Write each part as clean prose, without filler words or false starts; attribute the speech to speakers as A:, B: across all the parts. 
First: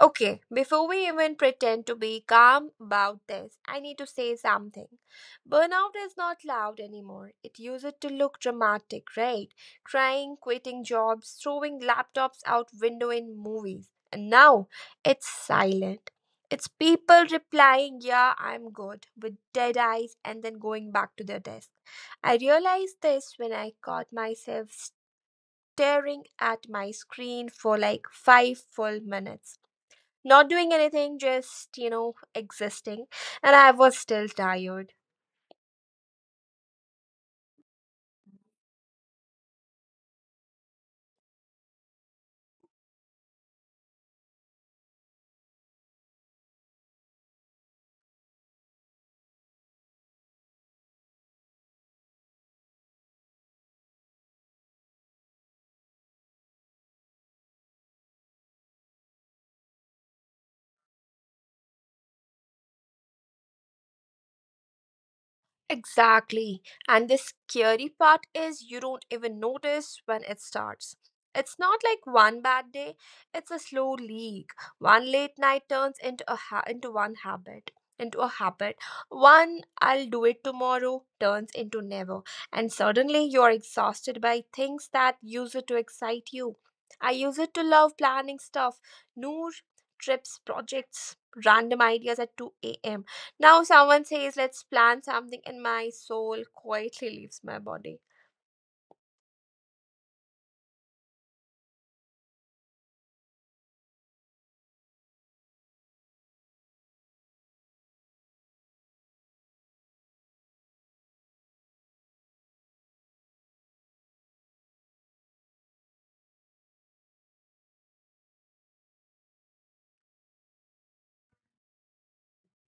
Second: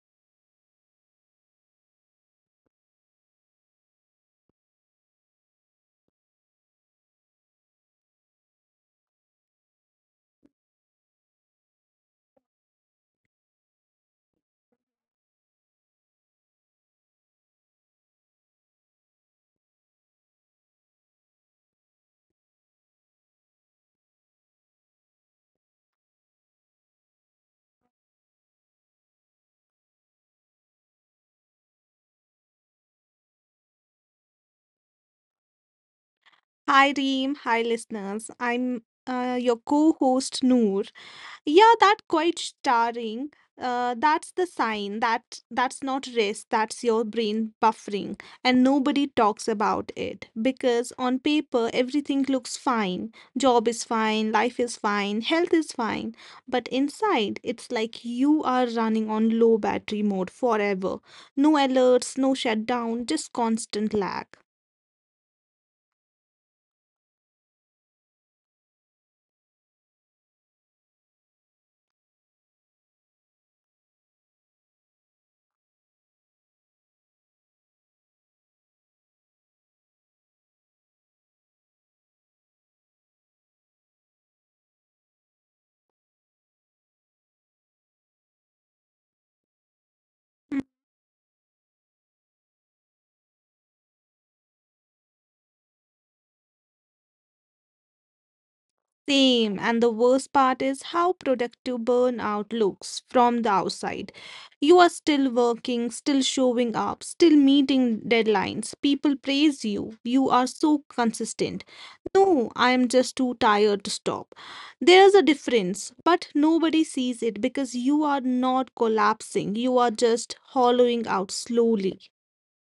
A: Okay, before we even pretend to be calm about this, I need to say something. Burnout is not loud anymore. It used to look dramatic, right? Crying, quitting jobs, throwing laptops out window in movies. And now it's silent. It's people replying, "Yeah, I'm good," with dead eyes and then going back to their desk. I realized this when I caught myself staring at my screen for like five full minutes, not doing anything, just existing. And I was still tired.
B: Hi, Reem. Hi, listeners. I'm your co host, Noor. Yeah, that quite starring. That's the sign that that's not rest, that's your brain buffering, and nobody talks about it because on paper everything looks fine. Job is fine, life is fine, health is fine, but inside it's like you are running on low battery mode forever. No alerts, no shutdown, just constant lag.
A: Exactly. And the scary part is you don't even notice when it starts. It's not like one bad day, it's a slow leak. One late night turns into a ha- into a habit. One I'll do it tomorrow turns into never. And suddenly you're exhausted by things that used to excite you. I use it to love planning stuff, noor, trips, projects, random ideas at 2 a.m. Now, someone says, let's plan something, and my soul quietly leaves my body.
B: Same, and the worst part is how productive burnout looks from the outside. You are still working, still showing up, still meeting deadlines. People praise you. You are so consistent. No, I am just too tired to stop. There's a difference, but nobody sees it because you are not collapsing. You are just hollowing out slowly.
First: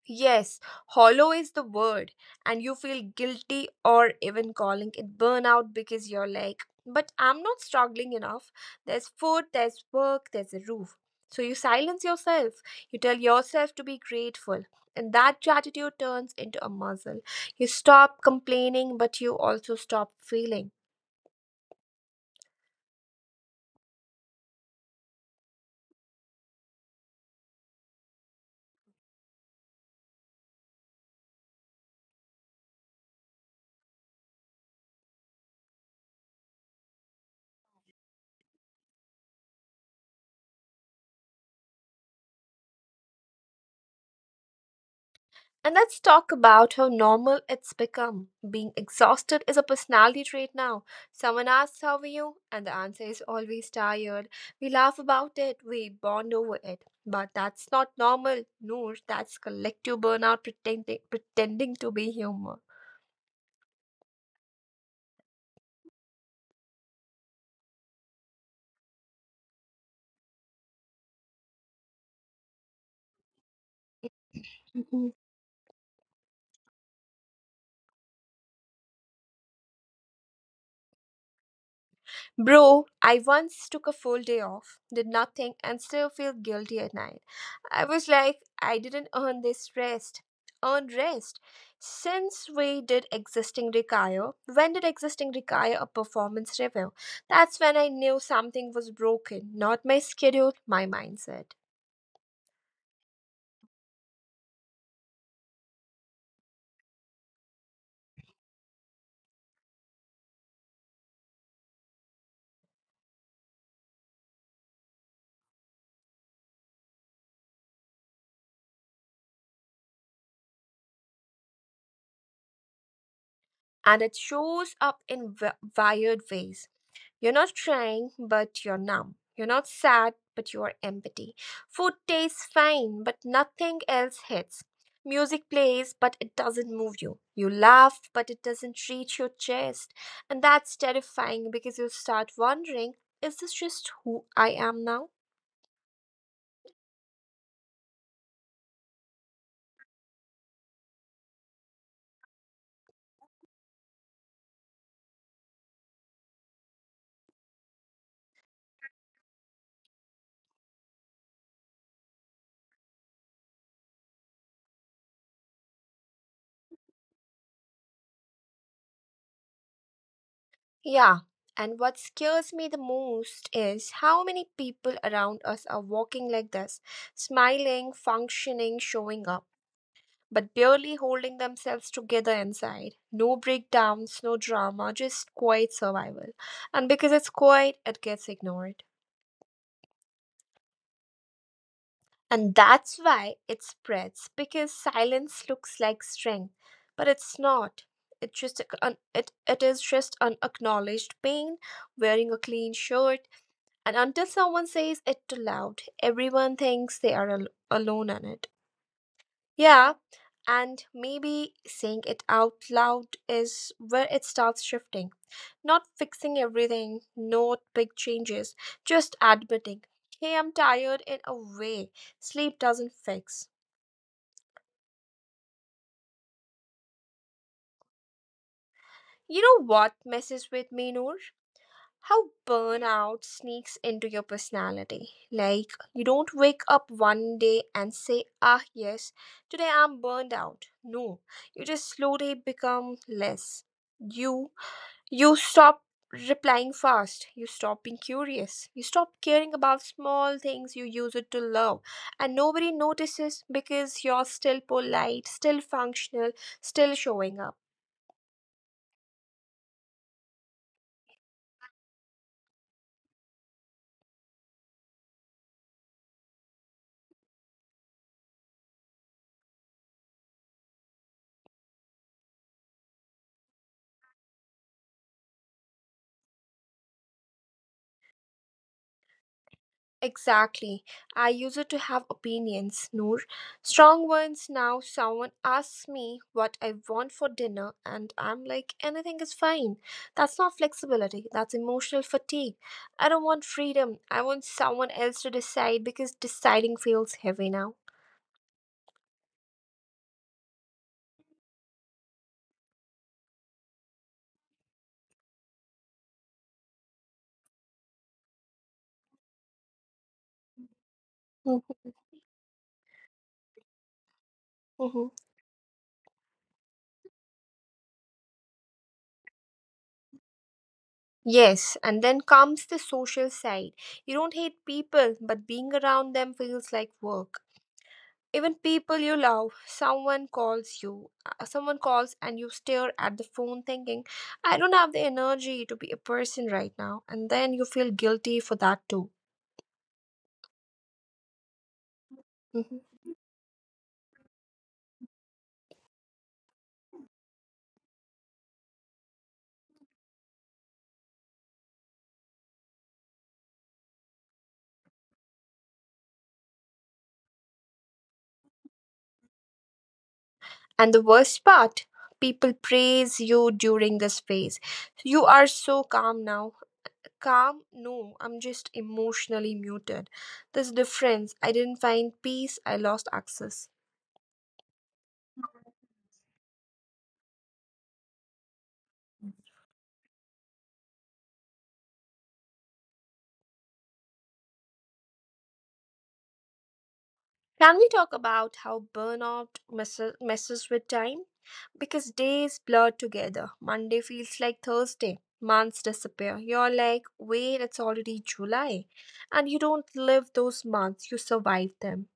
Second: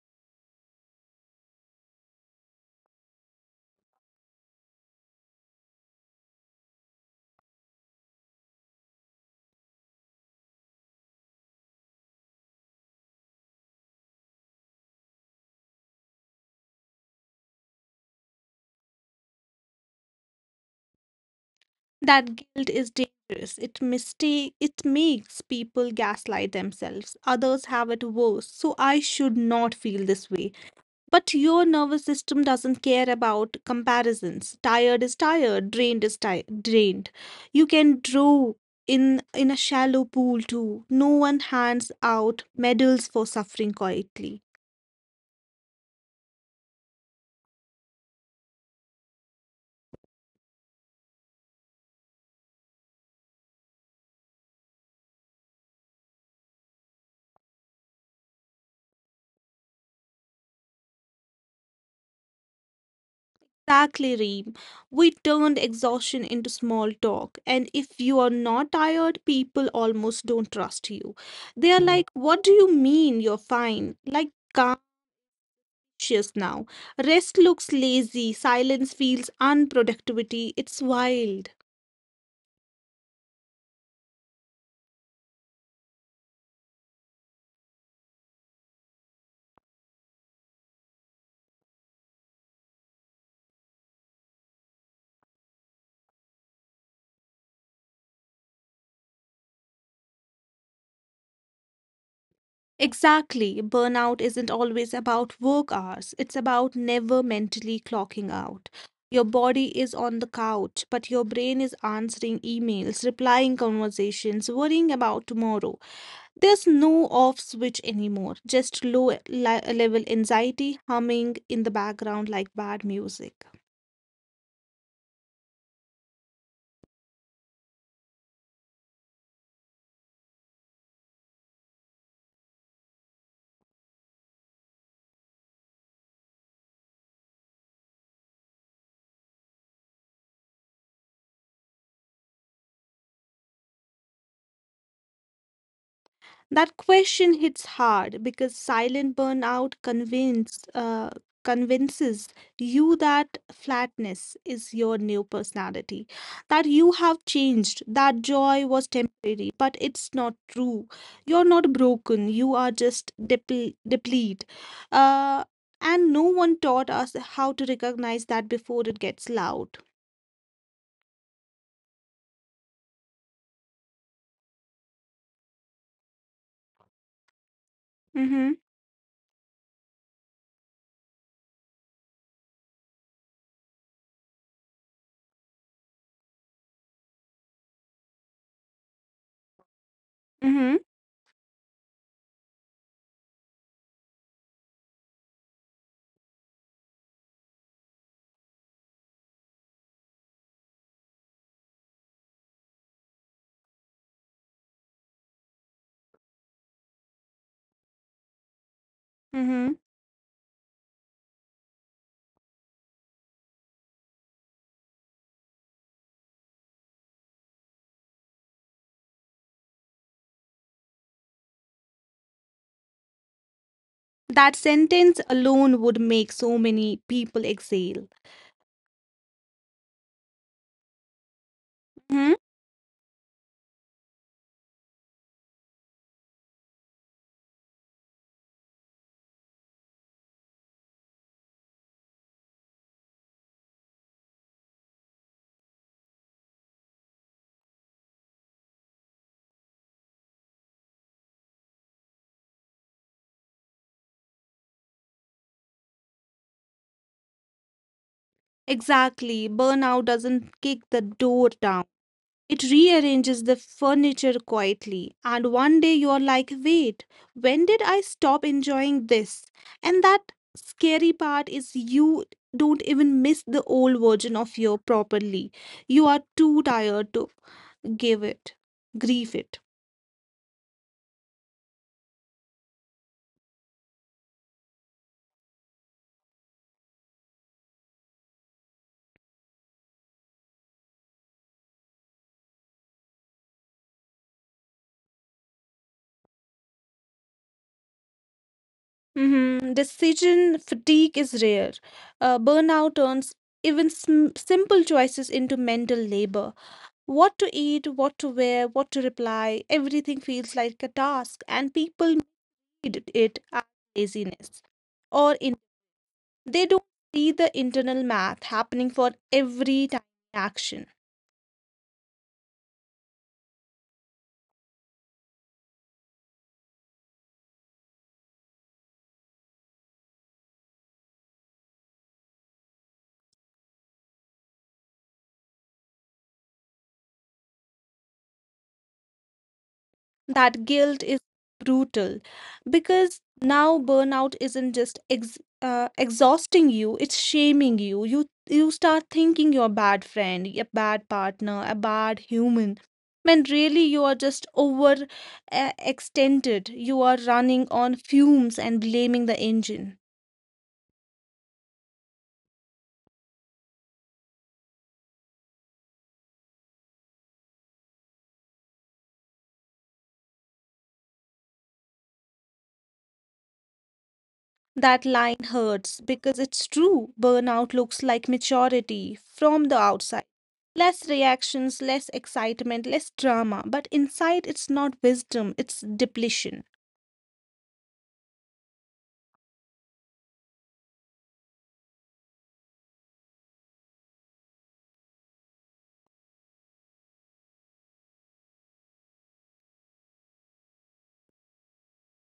A: Yes, hollow is the word, and you feel guilty or even calling it burnout because you're like, but I'm not struggling enough. There's food, there's work, there's a roof. So you silence yourself, you tell yourself to be grateful, and that gratitude turns into a muscle. You stop complaining, but you also stop feeling.
B: That guilt is dangerous. It makes people gaslight themselves. Others have it worse, so I should not feel this way. But your nervous system doesn't care about comparisons. Tired is tired, drained is drained. You can draw in a shallow pool too. No one hands out medals for suffering quietly.
A: And let's talk about how normal it's become. Being exhausted is a personality trait now. Someone asks, how are you? And the answer is always tired. We laugh about it, we bond over it. But that's not normal, Noor. That's collective burnout pretending to be humor.
B: Exactly, Reem. We turned exhaustion into small talk, and if you are not tired, people almost don't trust you. They are like, what do you mean you're fine? Like, conscious now. Rest looks lazy, silence feels unproductivity. It's wild.
A: Bro, I once took a full day off, did nothing, and still feel guilty at night. I was like, I didn't earn this rest. Earn rest. Since we did existing require, when did existing require a performance review? That's when I knew something was broken, not my schedule, my mindset.
B: Exactly. Burnout isn't always about work hours, it's about never mentally clocking out. Your body is on the couch, but your brain is answering emails, replying conversations, worrying about tomorrow. There's no off switch anymore, just low level anxiety humming in the background like bad music.
A: And it shows up in wired ways. You're not trying, but you're numb. You're not sad, but you are empty. Food tastes fine, but nothing else hits. Music plays, but it doesn't move you. You laugh, but it doesn't reach your chest. And that's terrifying because you start wondering, is this just who I am now?
B: That question hits hard because silent burnout convinces you that flatness is your new personality, that you have changed, that joy was temporary, but it's not true. You're not broken, you are just depleted. Uh, and no one taught us how to recognize that before it gets loud.
A: Yeah, and what scares me the most is how many people around us are walking like this, smiling, functioning,
B: Mm-hmm,
A: showing up, but barely holding themselves together inside. No breakdowns, no drama, just quiet survival. And because it's quiet, it gets ignored.
B: mm-hmm,
A: And that's why it spreads, because silence looks like strength, but it's not. It just it is just unacknowledged pain, wearing a clean shirt. And until someone says it too loud, everyone thinks they are alone in it.
B: mm-hmm.
A: Yeah, and maybe saying it out loud is where it starts shifting. Not fixing everything, not big changes, just admitting, hey, I'm tired in a way sleep doesn't fix.
B: That sentence alone would make so many people exhale.
A: You know what messes with me, Noor? How
B: Mm-hmm.
A: burnout sneaks into your personality. Like, you don't wake up one day and say, ah, yes, today I'm burned out. No, you just slowly become less you you stop replying fast. You stop being curious. You stop caring about small things you use it to love. And nobody notices because you're still polite, still functional, still showing up.
B: Exactly. Burnout doesn't kick the door down. It rearranges the furniture quietly. And one day you're like, wait, when did I stop enjoying this? And that scary part is you don't even miss the old version of you properly. You are too tired to give it, grieve it.
A: Exactly. I used to have opinions, Noor. Strong ones. Now someone asks me what I want for dinner, and I'm like, anything is fine. That's not flexibility, that's emotional fatigue. I don't want freedom. I want someone else to decide because deciding feels heavy now.
B: Mhm. Decision fatigue is rare. Burnout turns even simple choices into mental labor. What to eat, what to wear, what to reply, everything feels like a task,
A: Mhm,
B: and people made it as laziness.
A: mhm.
B: Or in they don't see the internal math happening for every tiny action.
A: Yes, and then comes the social side. You don't hate people, but being around them feels like work. Even people you love, someone calls and you stare at the phone thinking, I don't have the energy to be a person right now. And then you feel guilty for that too.
B: That guilt is brutal
A: Mhm.
B: because now burnout isn't just ex exhausting you, it's shaming you. You start thinking you're a bad friend, a bad partner, a bad human, when really you are just over extended. You are running on fumes and blaming the engine.
A: And the worst part, people praise you during this phase. You are so calm now. Calm? No, I'm just emotionally muted. This difference, I didn't find peace, I lost access.
B: That line hurts because it's true. Burnout looks like maturity from the outside. Less reactions, less excitement, less drama. But inside, it's not wisdom, it's depletion.
A: Can we talk about how burnout messes with time? Because days blur together, monday feels like thursday, months disappear, you're like, wait, it's already july. And you don't live those months, you survive them.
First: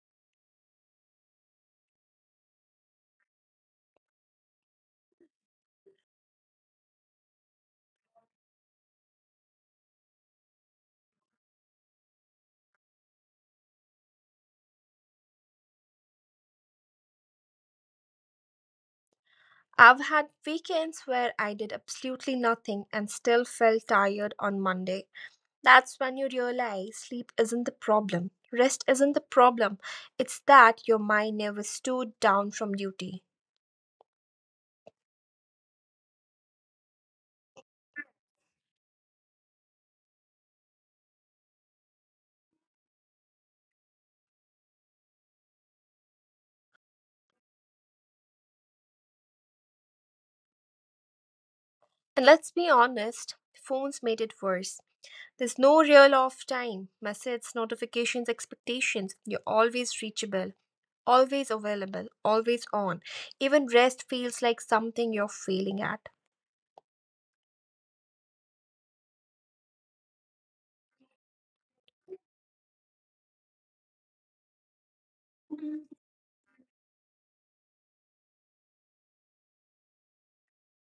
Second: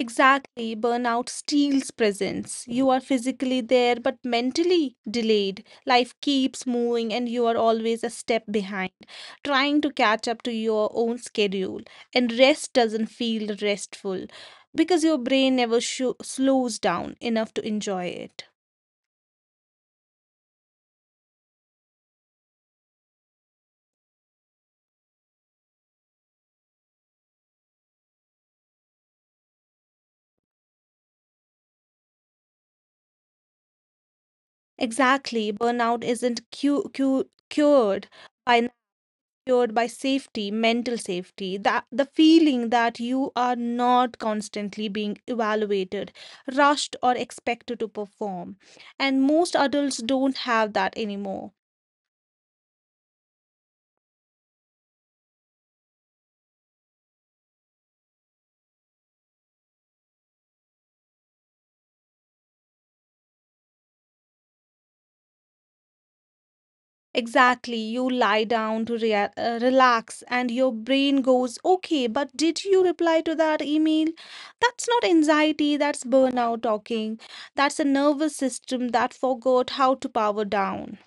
B: Exactly. Burnout steals presence. You are physically there but mentally delayed. Life keeps moving and you are always a step behind, trying to catch up to your own schedule. And rest doesn't feel restful because your brain never sho slows down enough to enjoy it.
A: I've had weekends where I did absolutely nothing and still felt tired on Monday. That's when you realize sleep isn't the problem. Rest isn't the problem. It's that your mind never stood down from duty.
B: Exactly. Burnout isn't cured by secured by safety, mental safety, that the feeling that you are not constantly being evaluated, rushed, or expected to perform. And most adults don't have that anymore.
A: And let's be honest, phones made it worse. There's no real off time. Messages, notifications, expectations. You're always reachable, always available, always on. Even rest feels like something you're failing at.
B: Exactly, you lie down to relax, and your brain goes, okay, but did you reply to that email? That's not anxiety, that's burnout talking. That's a nervous system that forgot how to power down.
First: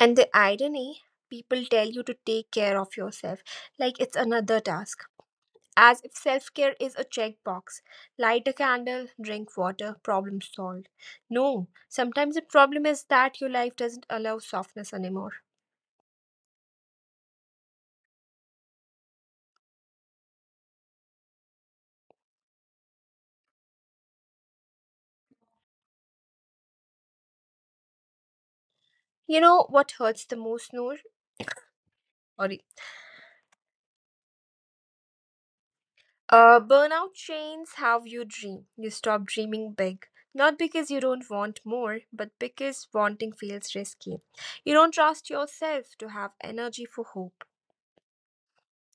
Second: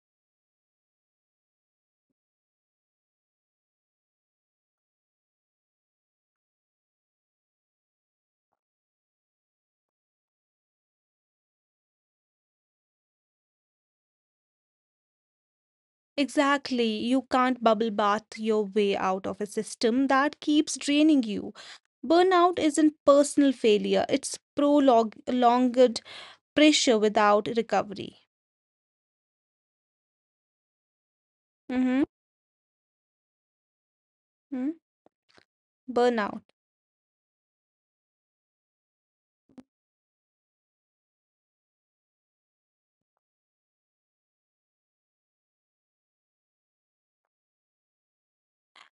A: And the irony, people tell you to take care of yourself like it's another task, as if self care is a checkbox. Light a candle, drink water, problem solved. No, sometimes the problem is that your life doesn't allow softness anymore.
B: Exactly. You can't bubble bath your way out of a system that keeps draining you. Burnout isn't personal failure, it's prolonged pressure without recovery.
A: You know what hurts the most, Noor?
B: Mm-hmm.
A: Or
B: Mm-hmm. Burnout.
A: burnout chains how you dream. You stop dreaming big. Not because you don't want more, but because wanting feels risky. You don't trust yourself to have energy for hope.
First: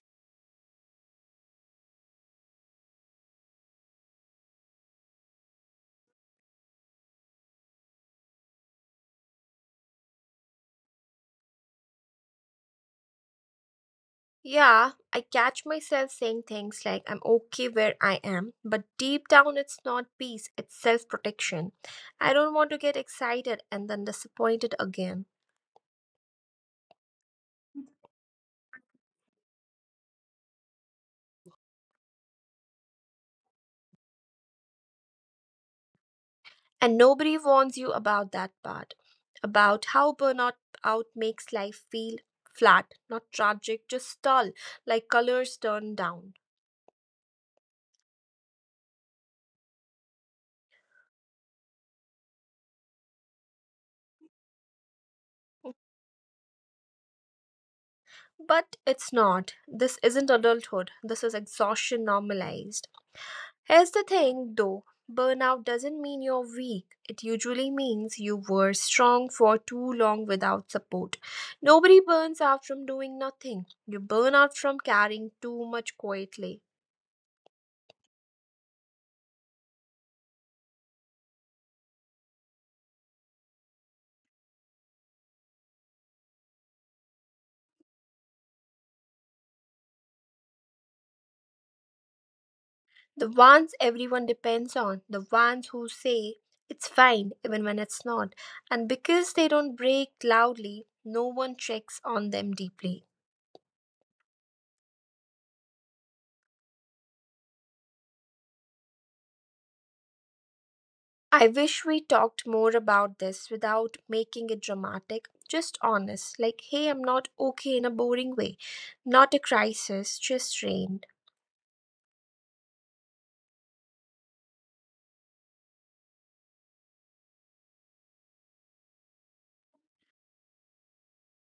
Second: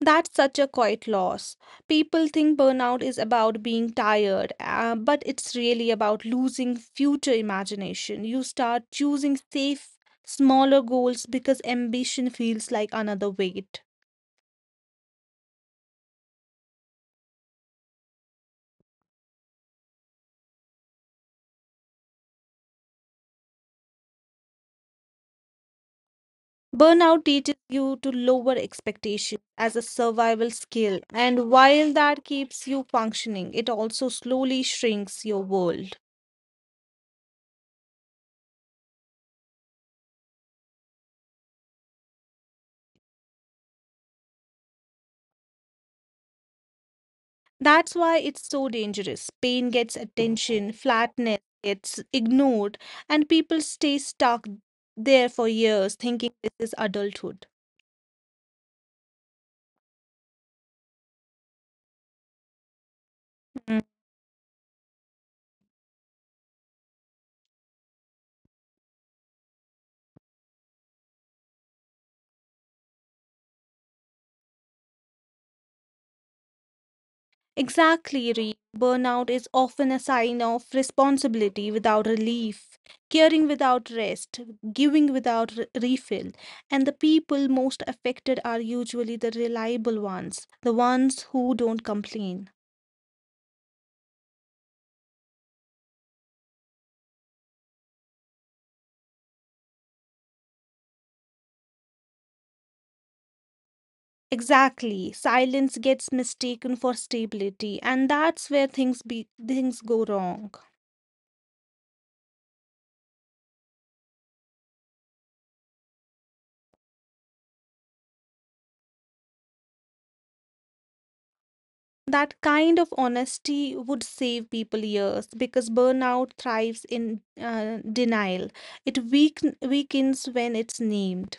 B: That's such a quiet loss. People think burnout is about being tired, but it's really about losing future imagination. You start choosing safe, smaller goals because ambition feels like another weight.
A: Yeah, I catch myself saying things like, I'm okay where I am, but deep down it's not peace, it's self protection. I don't want to get excited and then disappointed again.
B: Burnout teaches you to lower expectations as a survival skill, and while that keeps you functioning, it also slowly shrinks your world.
A: And nobody warns you about that part, about how burnout out makes life feel flat, not tragic, just dull, like colors turned down.
B: That's why it's so dangerous. Pain gets attention, flatness gets ignored, and people stay stuck there for years thinking this is adulthood.
A: But it's not. This isn't adulthood. This is exhaustion normalized. Here's the thing though, burnout doesn't mean you're weak, it usually means you were strong for too long without support. Nobody burns out from doing nothing, you burn out from carrying too much quietly.
B: Exactly, Ree. Burnout is often a sign of responsibility without relief, caring without rest, giving without refill. And the people most affected are usually the reliable ones, the ones who don't complain.
A: The ones everyone depends on, the ones who say it's fine even when it's not. And because they don't break loudly, no one checks on them deeply.
B: Exactly. Silence gets mistaken for stability, and that's where things go wrong.
A: I wish we talked more about this without making it dramatic, just honest. Like, hey, I'm not okay in a boring way, not a crisis, just strained.
B: That kind of honesty would save people years because burnout thrives in denial. It weakens when it's named.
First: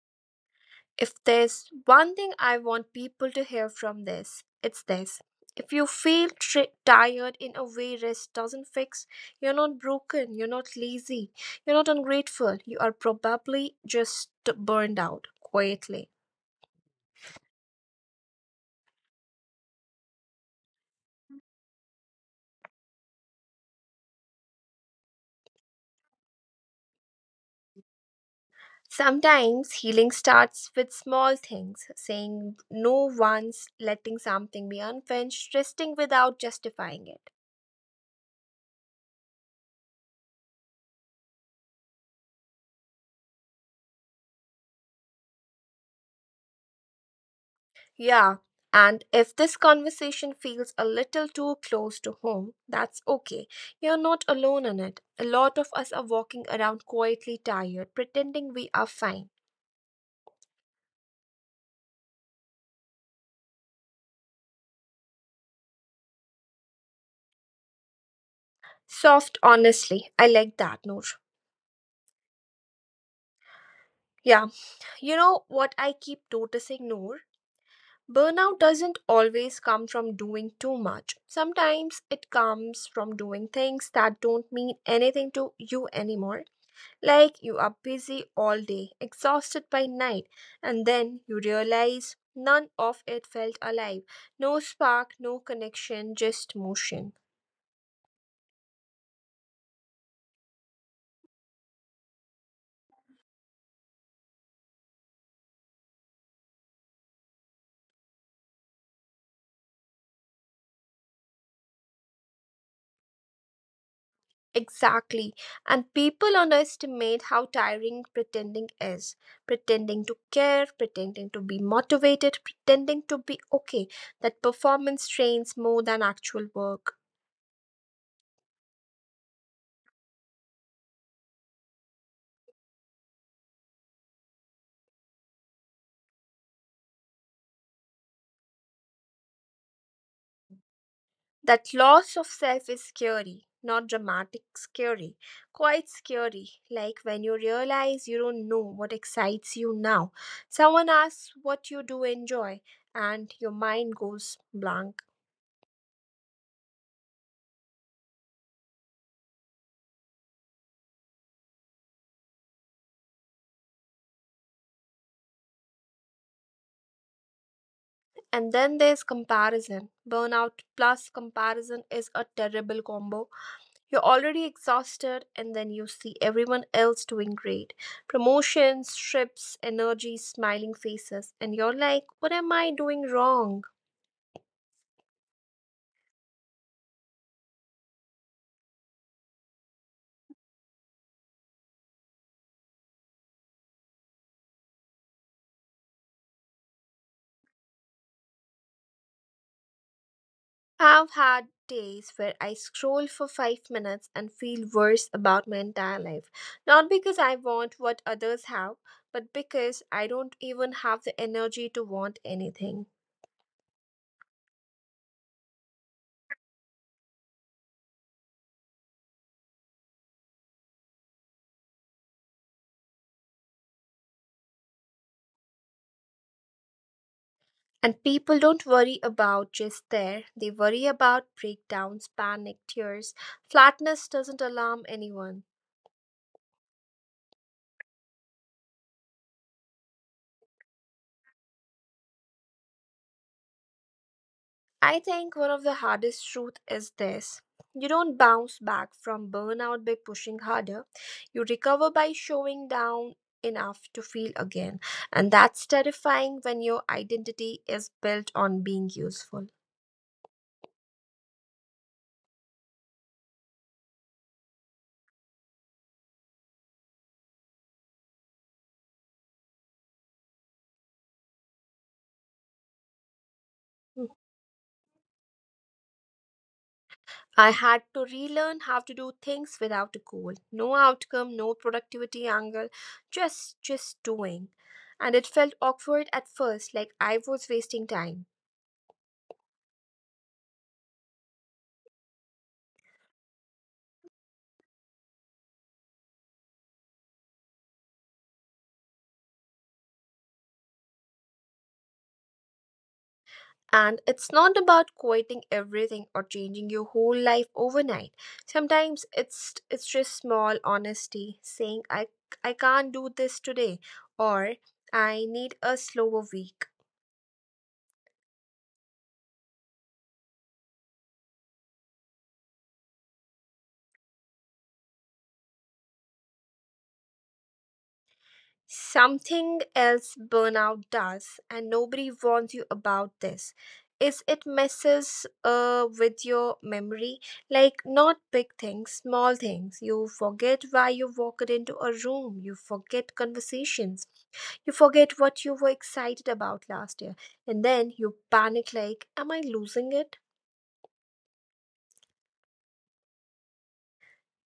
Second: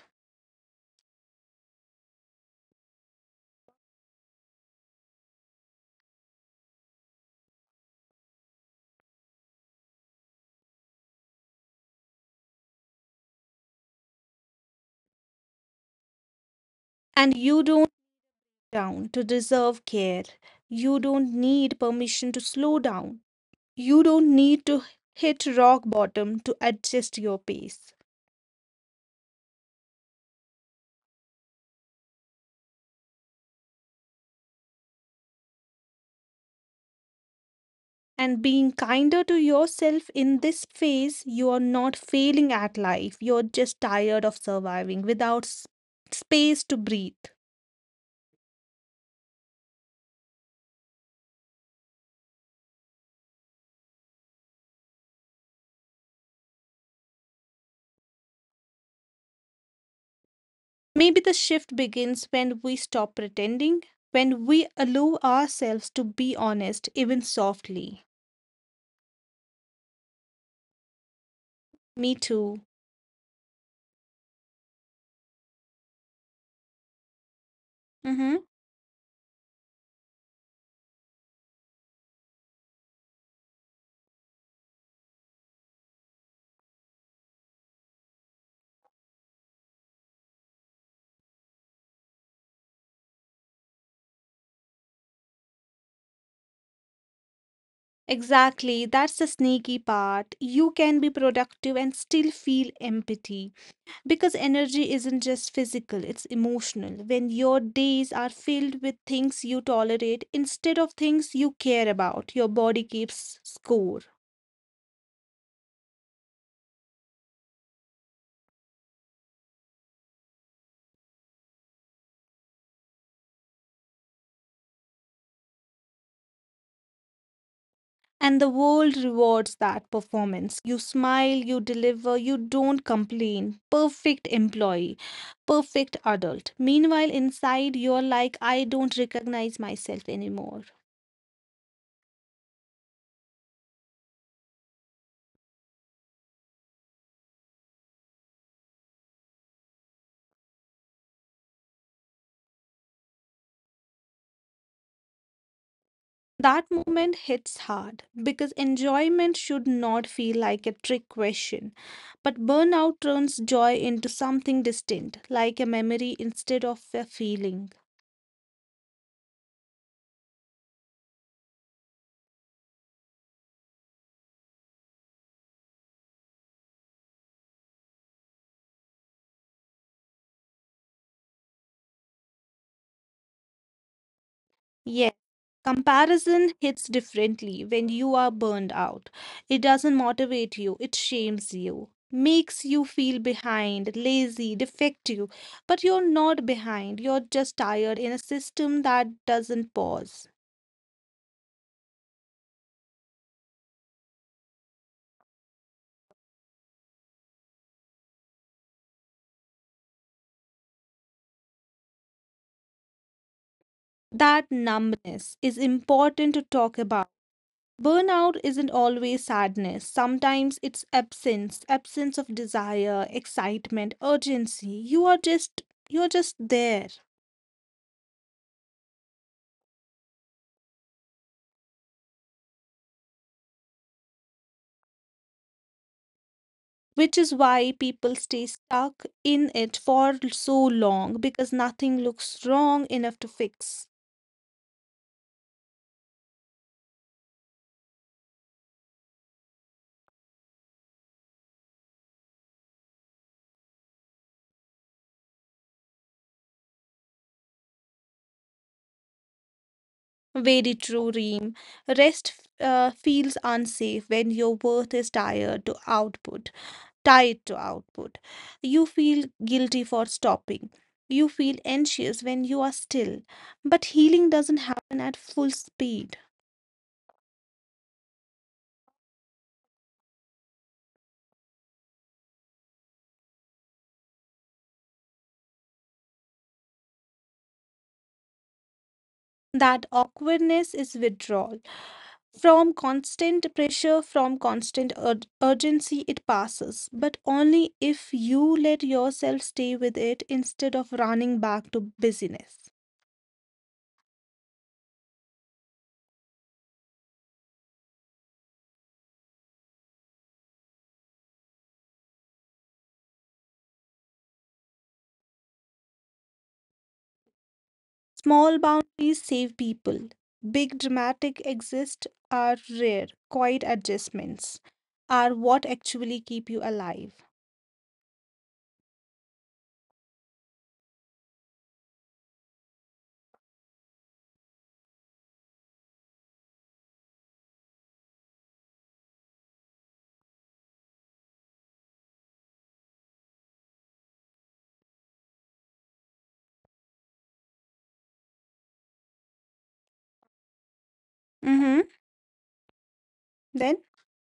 A: If there's one thing I want people to hear from this, it's this. If you feel tired in a way rest doesn't fix, you're not broken, you're not lazy, you're not ungrateful, you are probably just burned out quietly.
B: And you don't down to deserve care. You don't need permission to slow down. You don't need to hit rock bottom to adjust your pace.
A: Sometimes healing starts with small things, saying no once, letting something be unfinished, resting without justifying it.
B: And being kinder to yourself in this phase, you are not failing at life. You're just tired of surviving without space to breathe.
A: Yeah, and if this conversation feels a little too close to home, that's okay. You're not alone in it. A lot of us are walking around quietly tired, pretending we are fine.
B: Maybe the shift begins when we stop pretending, when we allow ourselves to be honest, even softly.
A: Soft, honestly. I like that, Noor.
B: Me too.
A: Yeah, you know what I keep noticing, Noor?
B: Mm-hmm.
A: Burnout doesn't always come from doing too much. Sometimes it comes from doing things that don't mean anything to you anymore. Like you are busy all day, exhausted by night, and then you realize none of it felt alive. No spark, no connection, just motion.
B: Exactly. That's the sneaky part. You can be productive and still feel empty. Because energy isn't just physical, it's emotional. When your days are filled with things you tolerate instead of things you care about, your body keeps score.
A: Exactly. And people underestimate how tiring pretending is. Pretending to care, pretending to be motivated, pretending to be okay. That performance strains more than actual work.
B: And the world rewards that performance. You smile, you deliver, you don't complain. Perfect employee, perfect adult. Meanwhile, inside, you're like, I don't recognize myself anymore.
A: That loss of self is scary, not dramatic scary, quite scary. Like when you realize you don't know what excites you now. Someone asks what you do enjoy, and your mind goes blank.
B: That moment hits hard because enjoyment should not feel like a trick question. But burnout turns joy into something distant, like a memory instead of a feeling.
A: And then there's comparison. Burnout plus comparison is a terrible combo. You're already exhausted, and then you see everyone else doing great, promotions, trips, energy, smiling faces, and you're like, what am I doing wrong?
B: Yes, comparison hits differently when you are burned out. It doesn't motivate you, it shames you, makes you feel behind, lazy, defective. But you're not behind, you're just tired in a system that doesn't pause.
A: I've had days where I scroll for 5 minutes and feel worse about my entire life. Not because I want what others have, but because I don't even have the energy to want anything.
B: That numbness is important to talk about. Burnout isn't always sadness. Sometimes it's absence, absence of desire, excitement, urgency. You are just you're just there,
A: And people don't worry about just there, they worry about breakdowns, panic, tears. Flatness doesn't alarm anyone.
B: which is why people stay stuck in it for so long because nothing looks wrong enough to fix.
A: I think one of the hardest truth is this. You don't bounce back from burnout by pushing harder. You recover by showing down enough to feel again. And that's terrifying when your identity is built on being useful.
B: Very true, Reem. Rest feels unsafe when your worth is tied to output. tied to output. You feel guilty for stopping. You feel anxious when you are still. But healing doesn't happen at full speed.
A: I had to relearn how to do things without a goal. No outcome, no productivity angle, just doing. And it felt awkward at first, like I was wasting time.
B: That awkwardness is withdrawal. From constant pressure, from constant urgency, it passes, but only if you let yourself stay with it instead of running back to busyness.
A: And it's not about quitting everything or changing your whole life overnight. Sometimes it's just small honesty saying, I can't do this today, or I need a slower week.
B: Small boundaries save people. Big dramatic exits are rare. Quiet adjustments are what actually keep you alive.
A: Something else burnout does and nobody warns you about this is it messes with your memory, like not big things, small things, you forget why you walked into a room, you forget conversations. You forget what you were excited about last year, and then you panic like, am I losing it?
B: Mm-hmm. Then?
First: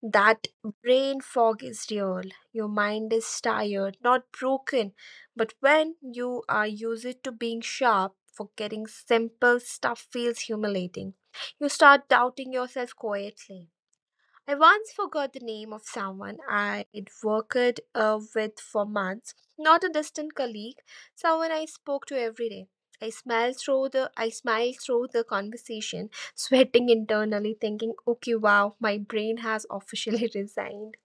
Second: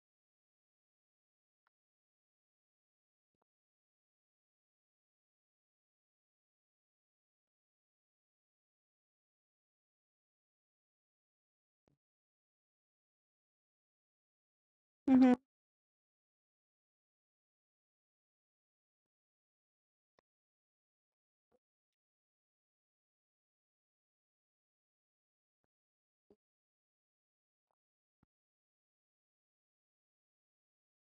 A: That brain fog is real. Your mind is tired, not broken. But when you are used to being sharp, forgetting simple stuff feels humiliating. You start doubting yourself quietly. I once forgot
B: Mm-hmm.
A: the name of someone I'd worked with for months, not a distant colleague, someone I spoke to every day. I smiled through the conversation, sweating internally, thinking, okay, wow, my brain has officially resigned.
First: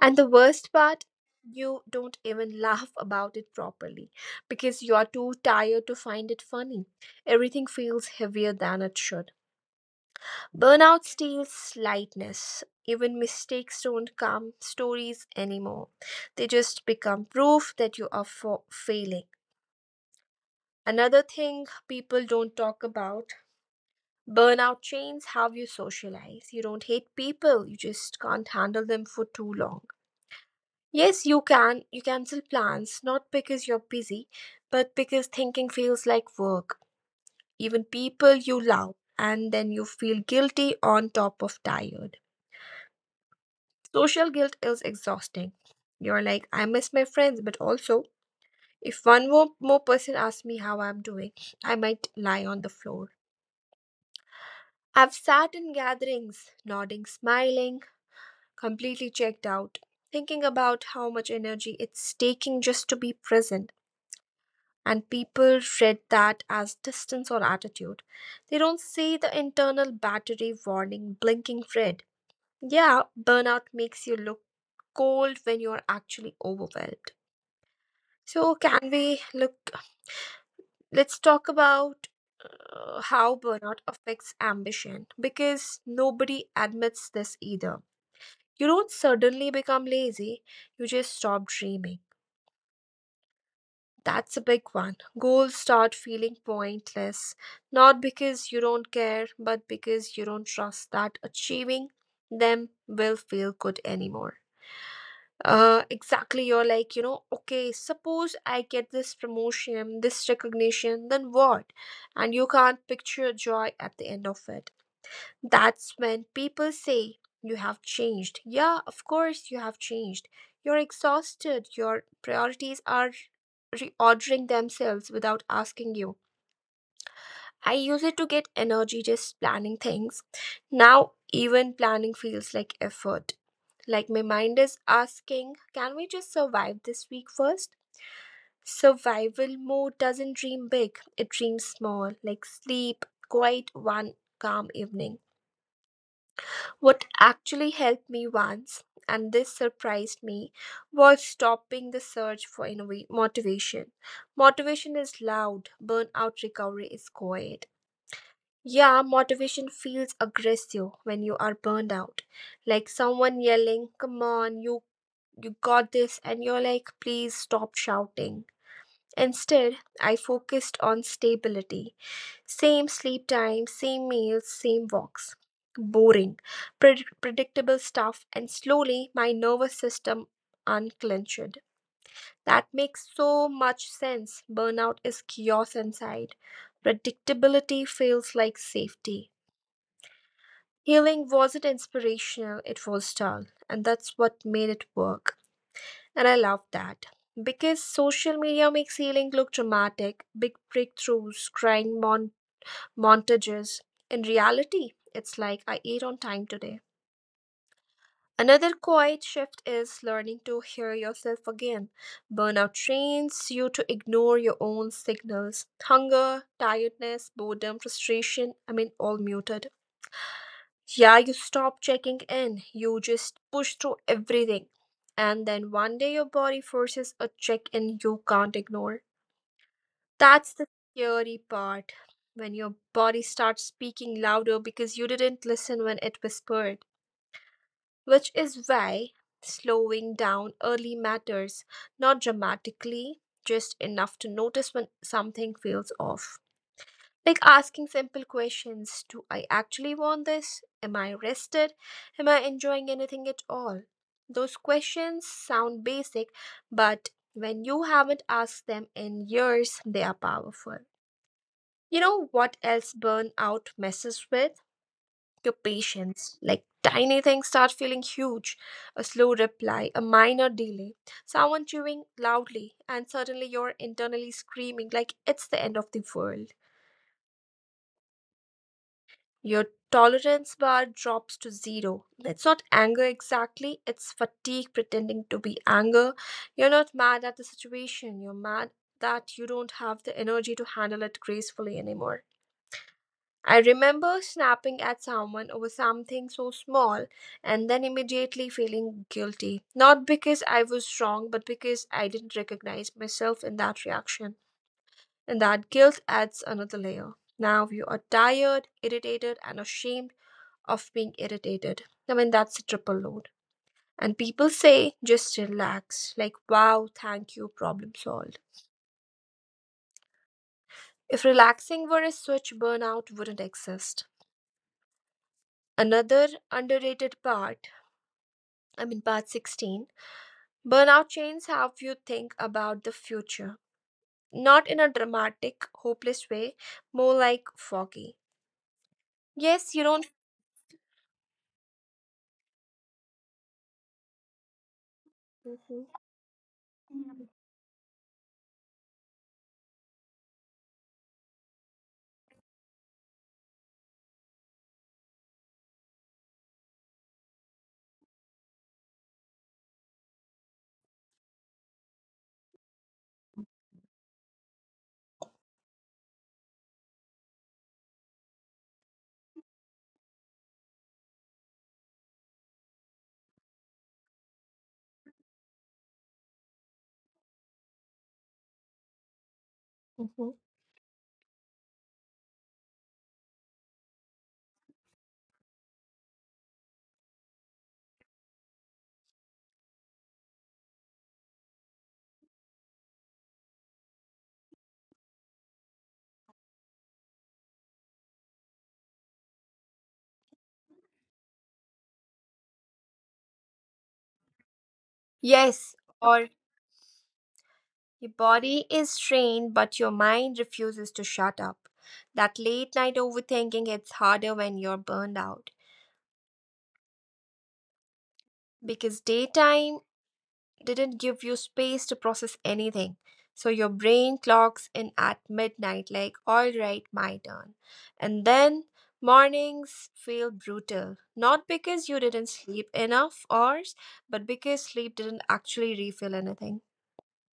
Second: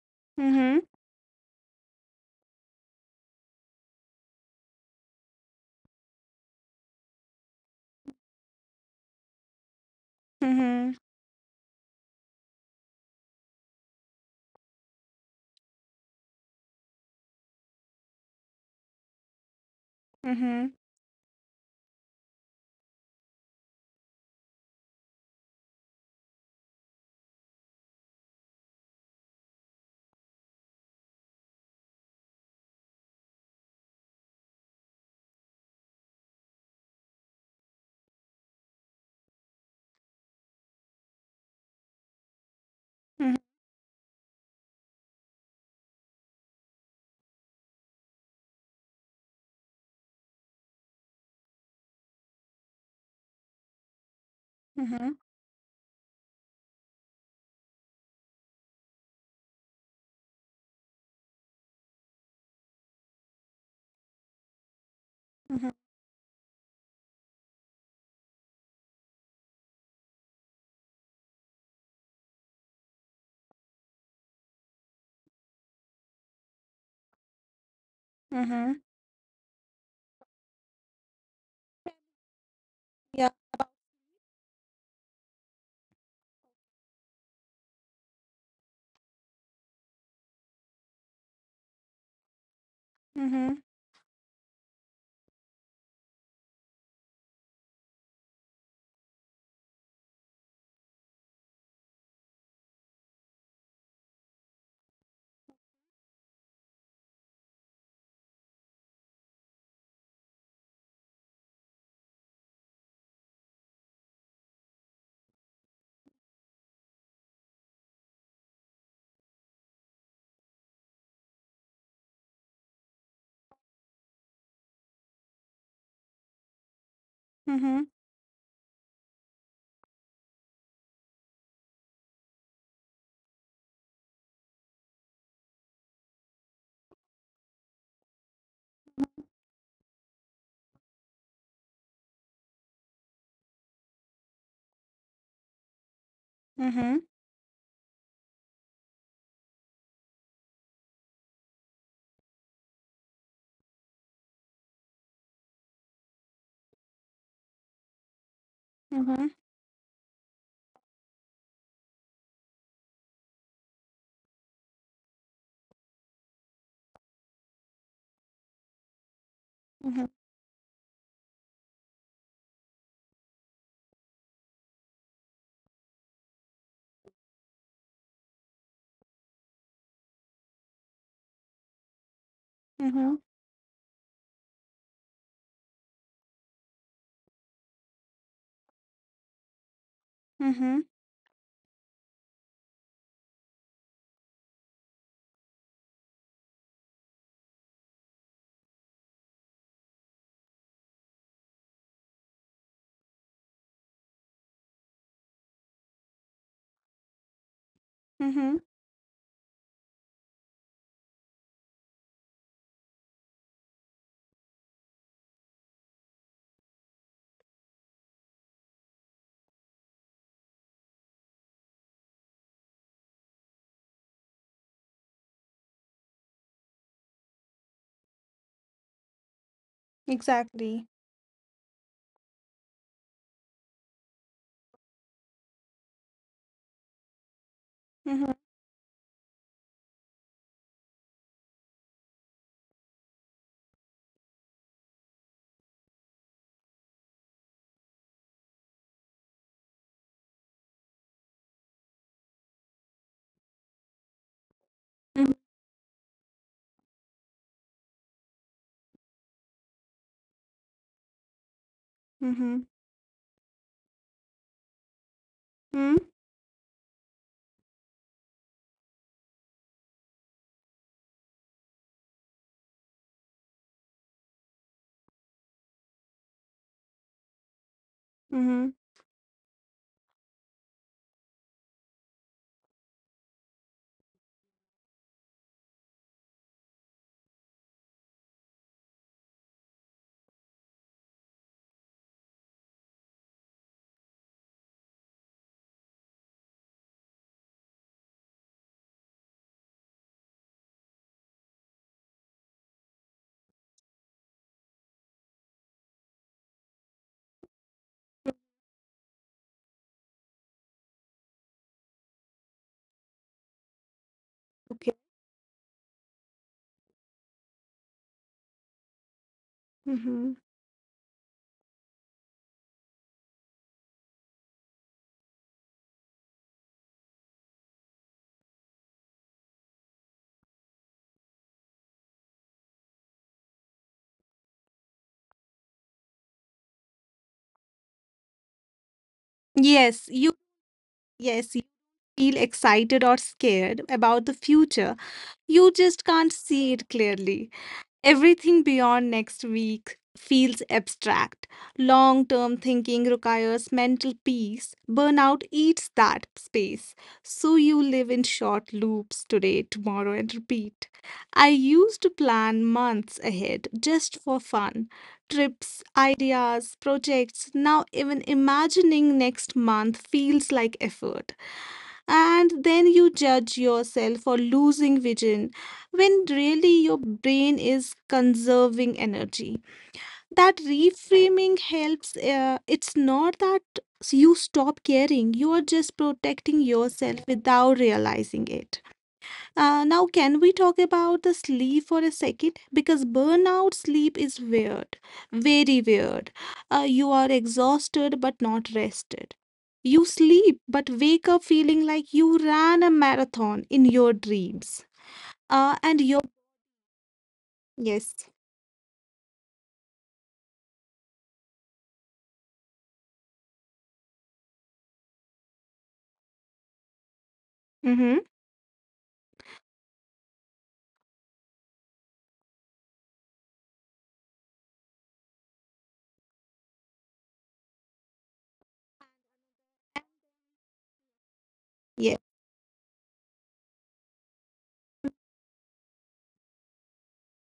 A: And the worst
B: Mm-hmm.
A: part, you don't even laugh about it properly because you're too tired to find it funny. Everything feels heavier than it should.
B: Mm-hmm.
A: Burnout steals lightness. Even mistakes don't come stories anymore. They just become proof that you are for failing.
B: Mm-hmm.
A: Another thing people don't talk about, burnout changes how you socialize. You don't hate people, you just can't handle them for too long. Yes, you can. You cancel plans, not because you're busy, but because thinking feels like work. Even people you love, and then you feel guilty on top of tired.
B: Mm-hmm.
A: Social guilt is exhausting. You're like, I miss my friends, but also, if one more person asks me how I'm doing, I might lie on the floor.
B: Mm-hmm.
A: I've sat in gatherings, nodding, smiling, completely checked out, thinking about how much energy it's taking just to be present. And people
B: Mm-hmm.
A: read that as distance or attitude. They don't see the internal battery warning blinking red. Yeah, burnout makes you look cold when you're actually overwhelmed. So,
B: Mhm.
A: can we look? Let's talk about
B: Yeah.
A: how burnout affects ambition because nobody admits this either. You don't suddenly become lazy, you just stop dreaming.
B: Mhm.
A: That's a big one. Goals start feeling pointless, not because you don't care, but because you don't trust that achieving them will feel good anymore. Exactly. You're like, okay, suppose I get this promotion, this recognition, then what? And you can't picture joy at the end of it. That's when people say, you have changed. Yeah, of course, you have changed. You're exhausted. Your priorities are reordering themselves without asking you. I
B: Mhm.
A: use it to get energy just planning things. Now, even planning feels like effort, like my mind is asking, can we just survive this week first? Survival mode doesn't dream big, it dreams small, like sleep, quiet one calm evening.
B: Mhm.
A: What actually helped me once, and this surprised me, was stopping the search for motivation. Motivation is loud, burnout recovery is quiet. Yeah,
B: Mhm.
A: motivation feels aggressive when you are burned out, like someone yelling, come on, you got this, and you're like, please stop shouting. Instead,
B: Mhm.
A: I focused on stability. Same sleep time, same meals, same walks. Boring, predictable stuff, and slowly my nervous system unclenched. That
B: Mhm.
A: makes so much sense. Burnout is chaos inside. Predictability feels like safety.
B: Mhm.
A: Healing wasn't inspirational, it was dull, and that's what made it work. And I love that because social media makes healing look dramatic, big breakthroughs, crying montages. In reality, it's like I ate on time today.
B: Mhm.
A: Another quiet shift is learning to hear yourself again. Burnout trains you to ignore your own signals, hunger, tiredness, boredom, frustration. I mean, all muted. Yeah, you stop checking in, you just push through everything. And then one day your body forces a check in you can't ignore. That's the
B: Exactly.
A: scary part, when your body starts speaking louder because you didn't listen when it whispered,
B: Mhm.
A: which is why slowing down early matters, not dramatically, just enough to notice when something feels off. Like asking simple questions, do I actually want this? Am I rested? Am I enjoying anything at all? Those
B: Mhm.
A: questions sound basic, but when you haven't asked them in years, they are powerful. You know
B: Mhm.
A: what else burnout messes with? Your
B: Mhm.
A: patience. Like tiny things start feeling huge. A slow reply, a minor delay, someone chewing loudly, and suddenly you're internally screaming like it's the end of the world.
B: Mhm.
A: Your tolerance bar drops to zero. It's not anger exactly, it's fatigue pretending to be anger. You're not mad at the situation, you're mad that you don't have the energy to handle it gracefully anymore. I remember snapping at someone over something so small and then immediately feeling guilty. Not because I was wrong, but because I didn't recognize myself in that reaction. And that guilt adds another layer. Now you are tired, irritated, and ashamed of being irritated. I mean, that's a triple load. And people
B: Okay.
A: say, just relax. Like, wow, thank you, problem solved.
B: Mhm.
A: If relaxing were a switch, burnout wouldn't exist. Another underrated part, part 16, burnout changes how you think about the future. Not in a dramatic, hopeless way, more like foggy. Yes, you
B: Yes,
A: don't.
B: you yes, you feel excited or scared about the future. You just
A: Mhm.
B: can't see it clearly. Everything beyond next week feels abstract. Long term thinking requires mental peace. Burnout eats that space. So you live in short loops today, tomorrow, and repeat. I used to plan months ahead just for fun. Trips, ideas, projects. Now, even imagining next month feels like effort, and then you judge yourself for losing vision when really your brain is conserving energy.
A: Mhm.
B: That reframing helps. It's not that you stop caring, you are just protecting yourself without realizing it. Now, can we talk about the sleep for a second? Because burnout sleep is weird, very weird. You are exhausted but not rested. You sleep but wake up feeling like you ran a marathon in your dreams. Uh,
A: Yes,
B: and your
A: or
B: yes,
A: your body is trained, but your mind refuses to shut up. That late night overthinking hits harder when you're burned out
B: mm-hmm,
A: because daytime didn't give you space to process anything. So your brain clocks in at midnight, like, all right, my turn. And then mornings feel brutal, not because
B: yeah.
A: you didn't sleep enough hours, but because sleep didn't actually refill anything.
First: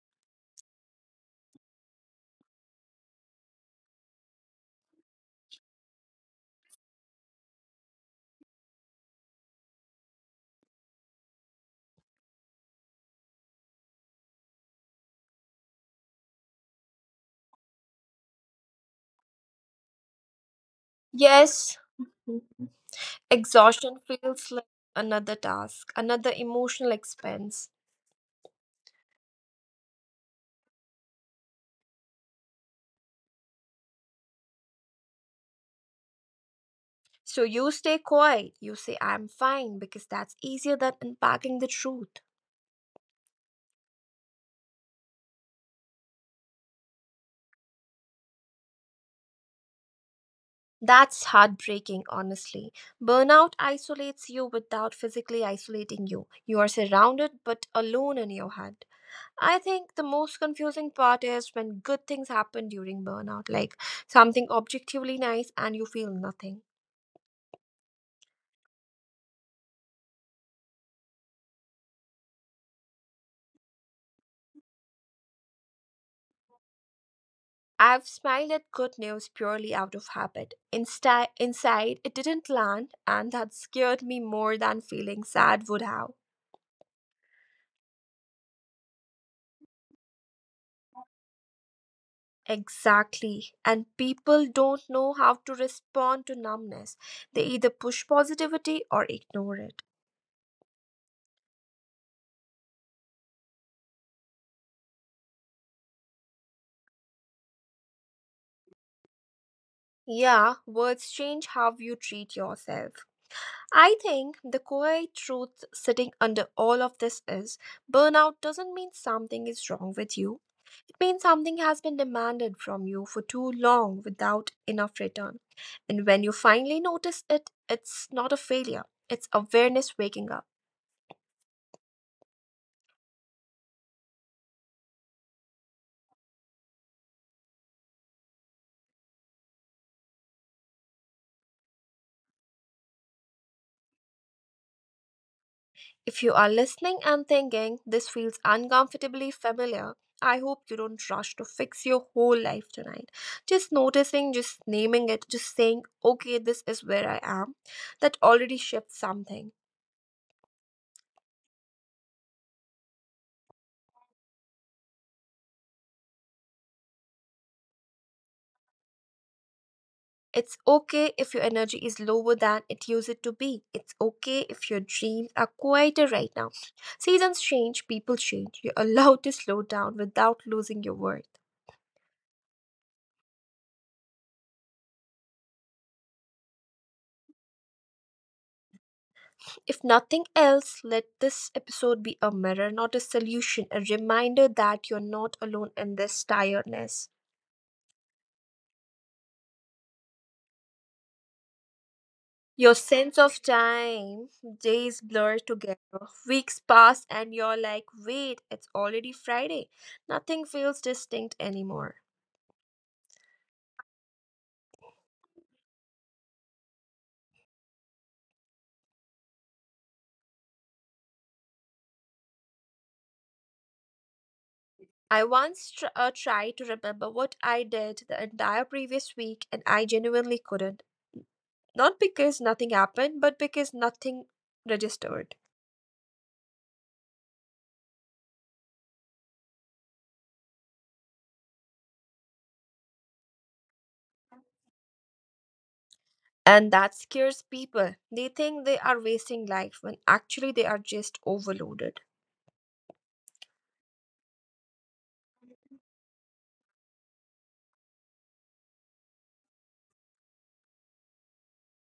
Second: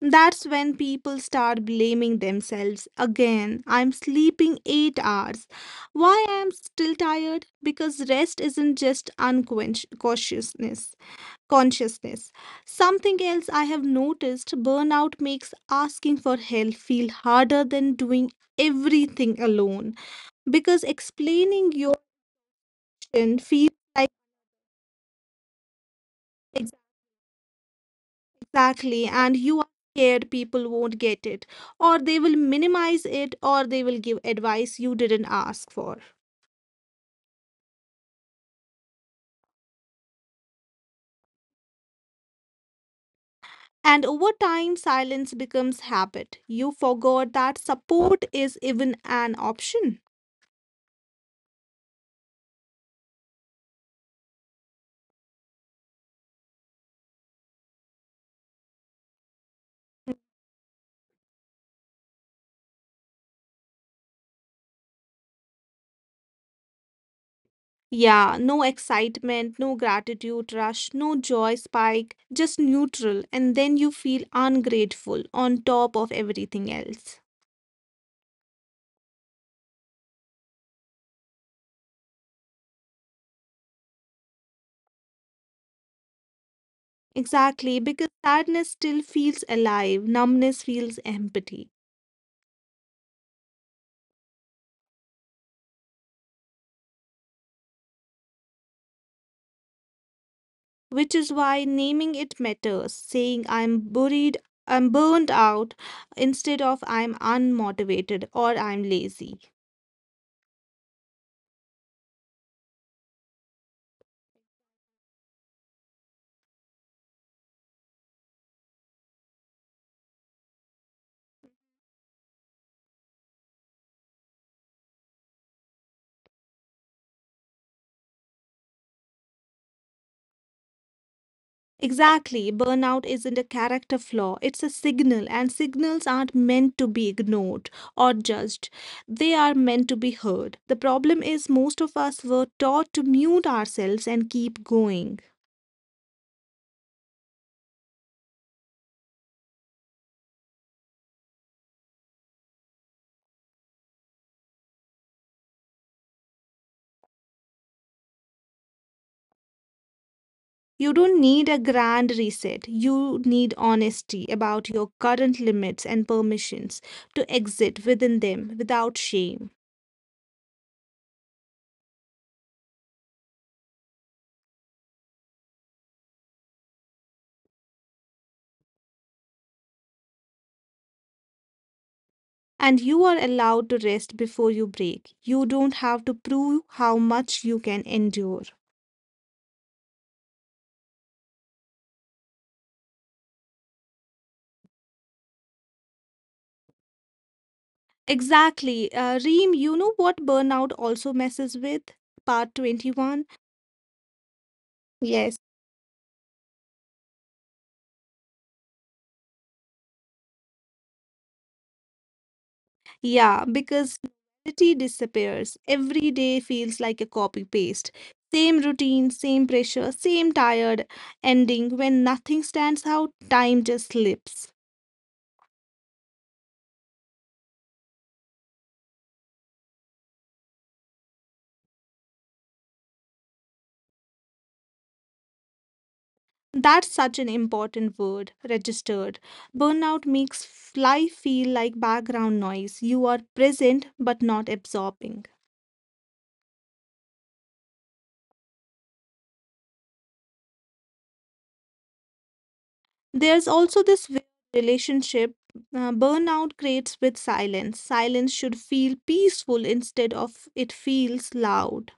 B: That's when people start blaming themselves again. I'm sleeping 8 hours. Why I'm still tired? Because rest isn't just unconsciousness consciousness. Something else I have noticed, burnout makes asking for help feel harder than doing everything alone because explaining
A: Yes,
B: your question feels
A: exhaustion
B: like,
A: feels like another task, another emotional expense.
B: exactly, and you are scared people won't get it or they will minimize it or they will give advice you didn't ask for.
A: So you stay quiet, you say, I'm fine, because that's easier than unpacking the truth.
B: And over time, silence becomes habit. You forgot that support is even an option.
A: That's heartbreaking, honestly. Burnout isolates you without physically isolating you. You are surrounded but alone in your head. I think the most confusing part is when good things happen during burnout, like something objectively nice and you feel nothing.
B: Yeah, no excitement, no gratitude rush, no joy spike, just neutral, and then you feel ungrateful on top of everything else.
A: I've smiled at good news purely out of habit. Inside, it didn't land, and that scared me more than feeling sad would have.
B: Exactly, because sadness still feels alive, numbness feels empty.
A: Exactly. And people don't know how to respond to numbness. They either push positivity or ignore it.
B: Which is why naming it matters. Saying I'm buried, I'm burned out instead of I'm unmotivated or I'm lazy.
A: Yeah, words change how you treat yourself. I think the quiet truth sitting under all of this is burnout doesn't mean something is wrong with you. Means something has been demanded from you for too long without enough return. And when you finally notice it, it's not a failure, it's awareness waking up.
B: Exactly. Burnout isn't a character flaw, it's a signal, and signals aren't meant to be ignored or judged. They are meant to be heard. The problem is, most of us were taught to mute ourselves and keep going.
A: If you are listening and thinking this feels uncomfortably familiar, I hope you don't rush to fix your whole life tonight. Just noticing, just naming it, just saying, okay, this is where I am, that already shifts something.
B: You don't need a grand reset. You need honesty about your current limits and permissions to exit within them without shame.
A: It's okay if your energy is lower than it used to be. It's okay if your dreams are quieter right now. Seasons change, people change. You're allowed to slow down without losing your worth.
B: And you are allowed to rest before you break. You don't have to prove how much you can endure.
A: If nothing else, let this episode be a mirror, not a solution, a reminder that you're not alone in this tiredness.
B: Exactly. Reem, you know what burnout also messes with? Part
A: Your sense
B: 21?
A: of time, days
B: Yes.
A: blur together, weeks pass, and you're like, wait, it's already Friday. Nothing feels distinct anymore.
B: Yeah, because novelty disappears. Every day feels like a copy paste. Same routine, same pressure, same tired ending. When nothing stands out, time just slips.
A: I once tried to remember what I did the entire previous week and I genuinely couldn't. Not because nothing happened, but because nothing registered.
B: That's such an important word, registered. Burnout makes life feel like background noise. You are present but not absorbing.
A: And that scares people. They think they are wasting life when actually they are just overloaded.
B: There's also this weird relationship burnout creates with silence. Silence should feel peaceful instead of it feels loud.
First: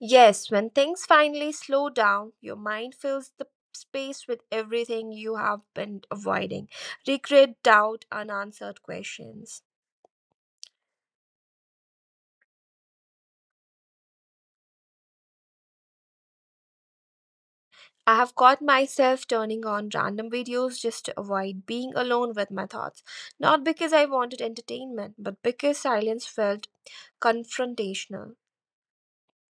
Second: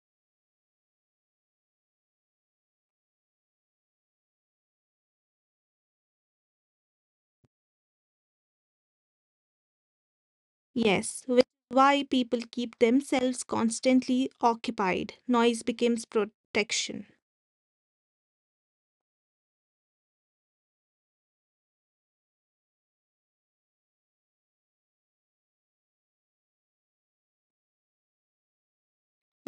A: Yes, when things finally slow down, your mind fills the space with everything you have been avoiding, regret, doubt, unanswered questions.
B: Yes, which is why people keep themselves constantly occupied. Noise becomes protection.
A: I have caught myself turning on random videos just to avoid being alone with my thoughts, not because I wanted entertainment, but because silence felt confrontational.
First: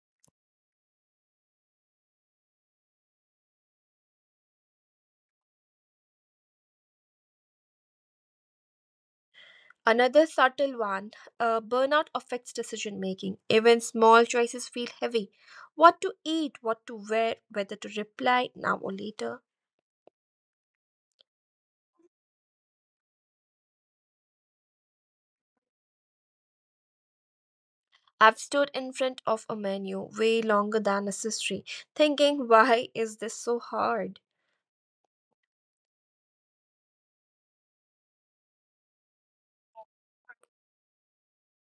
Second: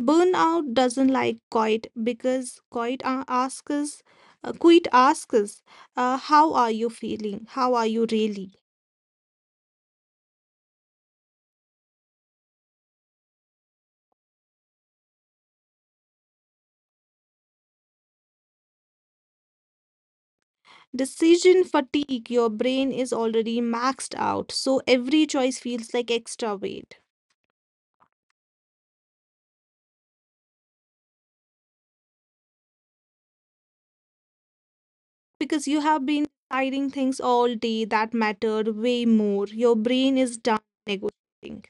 B: Burnout doesn't like quiet because quiet a- asks us, quit asks us, how are you feeling? How are you really?
A: Another subtle one, burnout affects decision making. Even small choices feel heavy. What to eat, what to wear, whether to reply now or later.
B: Decision fatigue, your brain is already maxed out, so every choice feels like extra weight.
A: I've stood in front of a menu way longer than necessary, thinking, why is this so hard?
B: Because you have been deciding things all day that mattered way more. Your brain is done negotiating.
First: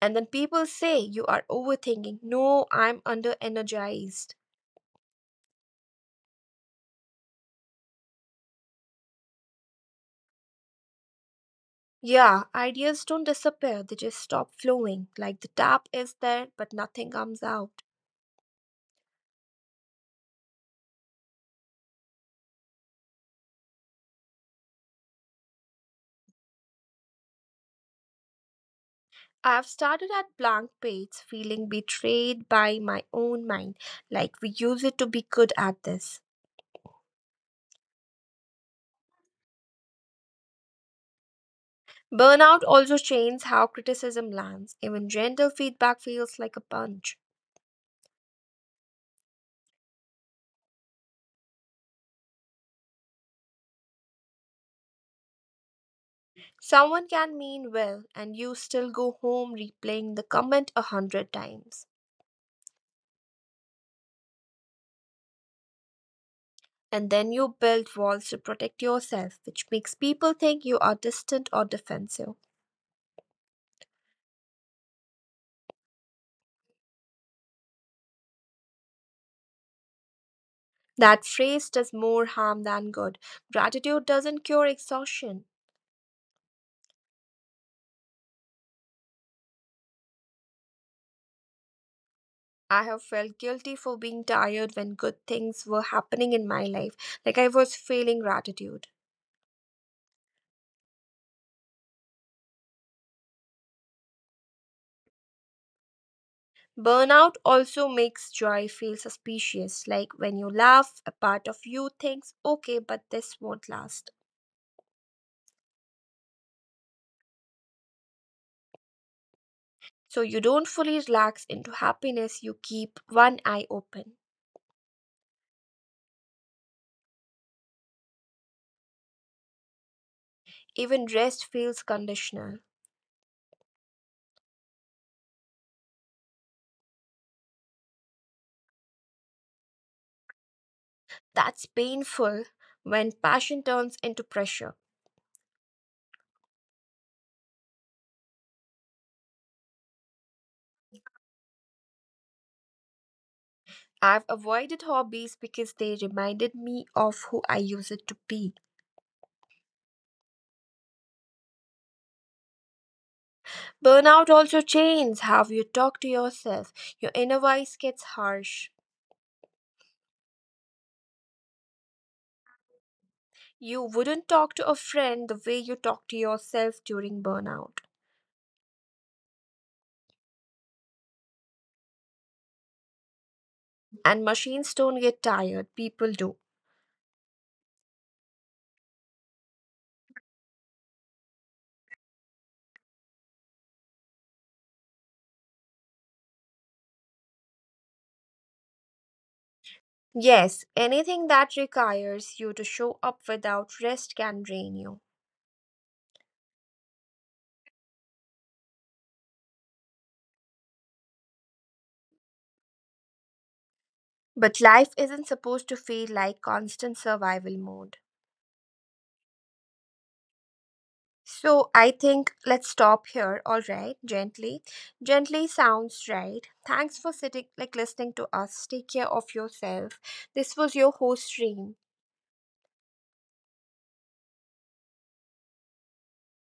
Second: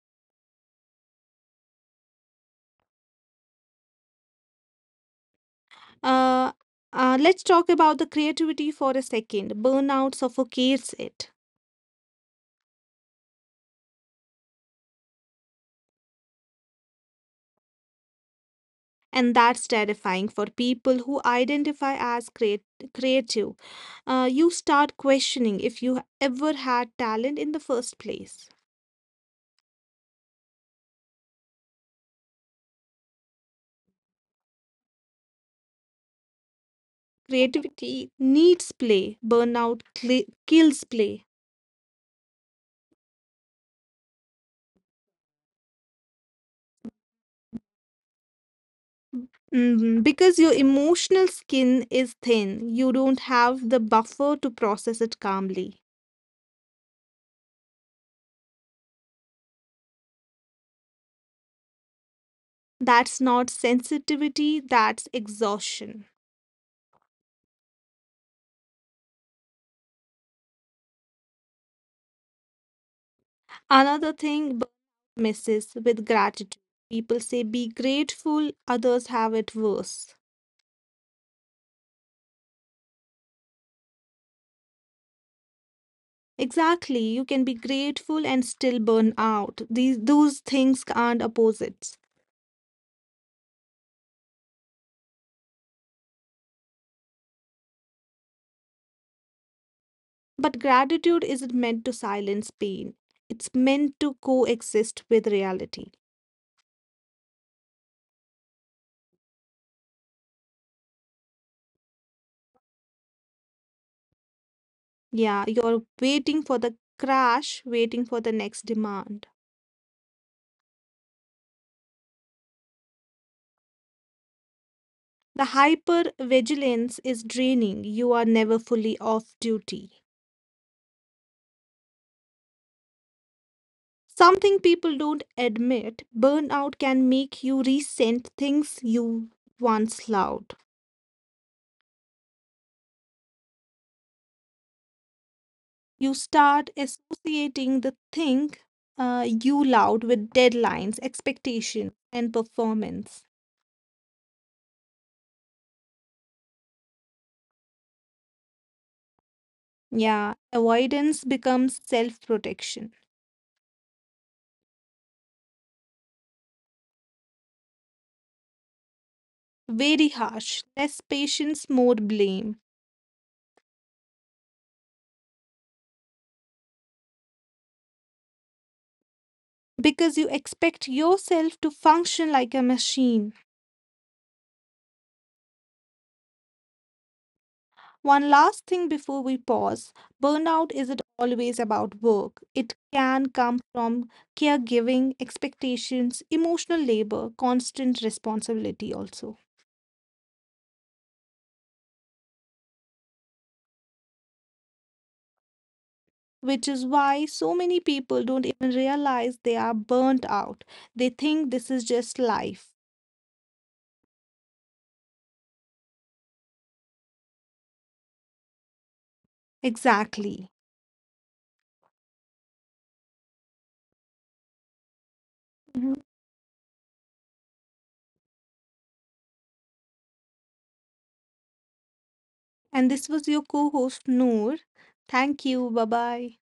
A: And then people say, you are overthinking. No, I'm under energized.
B: Uh, let's talk about the creativity for a second. Burnout suffocates it.
A: Yeah, ideas don't disappear, they just stop flowing. Like the tap is there, but nothing comes out.
B: And that's terrifying for people who identify as creative. You start questioning if you ever had talent in the first place.
A: I've started at blank page feeling betrayed by my own mind, like we use it to be good at this.
B: Creativity needs play, burnout cli kills play.
A: Burnout also changes how criticism lands. Even gentle feedback feels like a punch.
B: Mm, because your emotional skin is thin, you don't have the buffer to process it calmly.
A: Someone can mean well, and you still go home replaying the comment 100 times.
B: That's not sensitivity, that's exhaustion.
A: And then you build walls to protect yourself, which makes people think you are distant or defensive.
B: Another thing burnout messes with, gratitude. People say be grateful, others have it worse.
A: That phrase does more harm than good. Gratitude doesn't cure exhaustion.
B: Exactly, you can be grateful and still burn out. These those things aren't opposites.
A: I have felt guilty for being tired when good things were happening in my life, like I was feeling gratitude.
B: But gratitude isn't meant to silence pain. It's meant to coexist with reality.
A: Burnout also makes joy feel suspicious, like when you laugh, a part of you thinks, okay, but this won't last.
B: Yeah, you're waiting for the crash, waiting for the next demand.
A: So you don't fully relax into happiness, you keep one eye open.
B: The hyper vigilance is draining. You are never fully off duty.
A: Even rest feels conditional.
B: Something people don't admit, burnout can make you resent things you once loved.
A: That's painful when passion turns into pressure.
B: You start associating the thing you loved with deadlines, expectations, and performance.
A: I've avoided hobbies because they reminded me of who I used to be.
B: Yeah, avoidance becomes self protection.
A: Burnout also changes how you talk to yourself. Your inner voice gets harsh.
B: Very harsh, less patience, more blame.
A: You wouldn't talk to a friend the way you talk to yourself during burnout.
B: Because you expect yourself to function like a machine.
A: And machines don't get tired, people do.
B: One last thing before we pause, burnout isn't always about work, it can come from caregiving, expectations, emotional labor, constant responsibility, also.
A: Yes, anything that requires you to show up without rest can drain you.
B: Which is why so many people don't even realize they are burnt out. They think this is just life.
A: But life isn't supposed to feel like constant survival mode.
B: Exactly.
A: So I think let's stop here. All right, gently. Gently
B: Mhm.
A: sounds right. Thanks for sitting like listening to us. Take care of yourself. This was your host Reem.
B: And this was your co host, Noor. Thank you. Bye bye.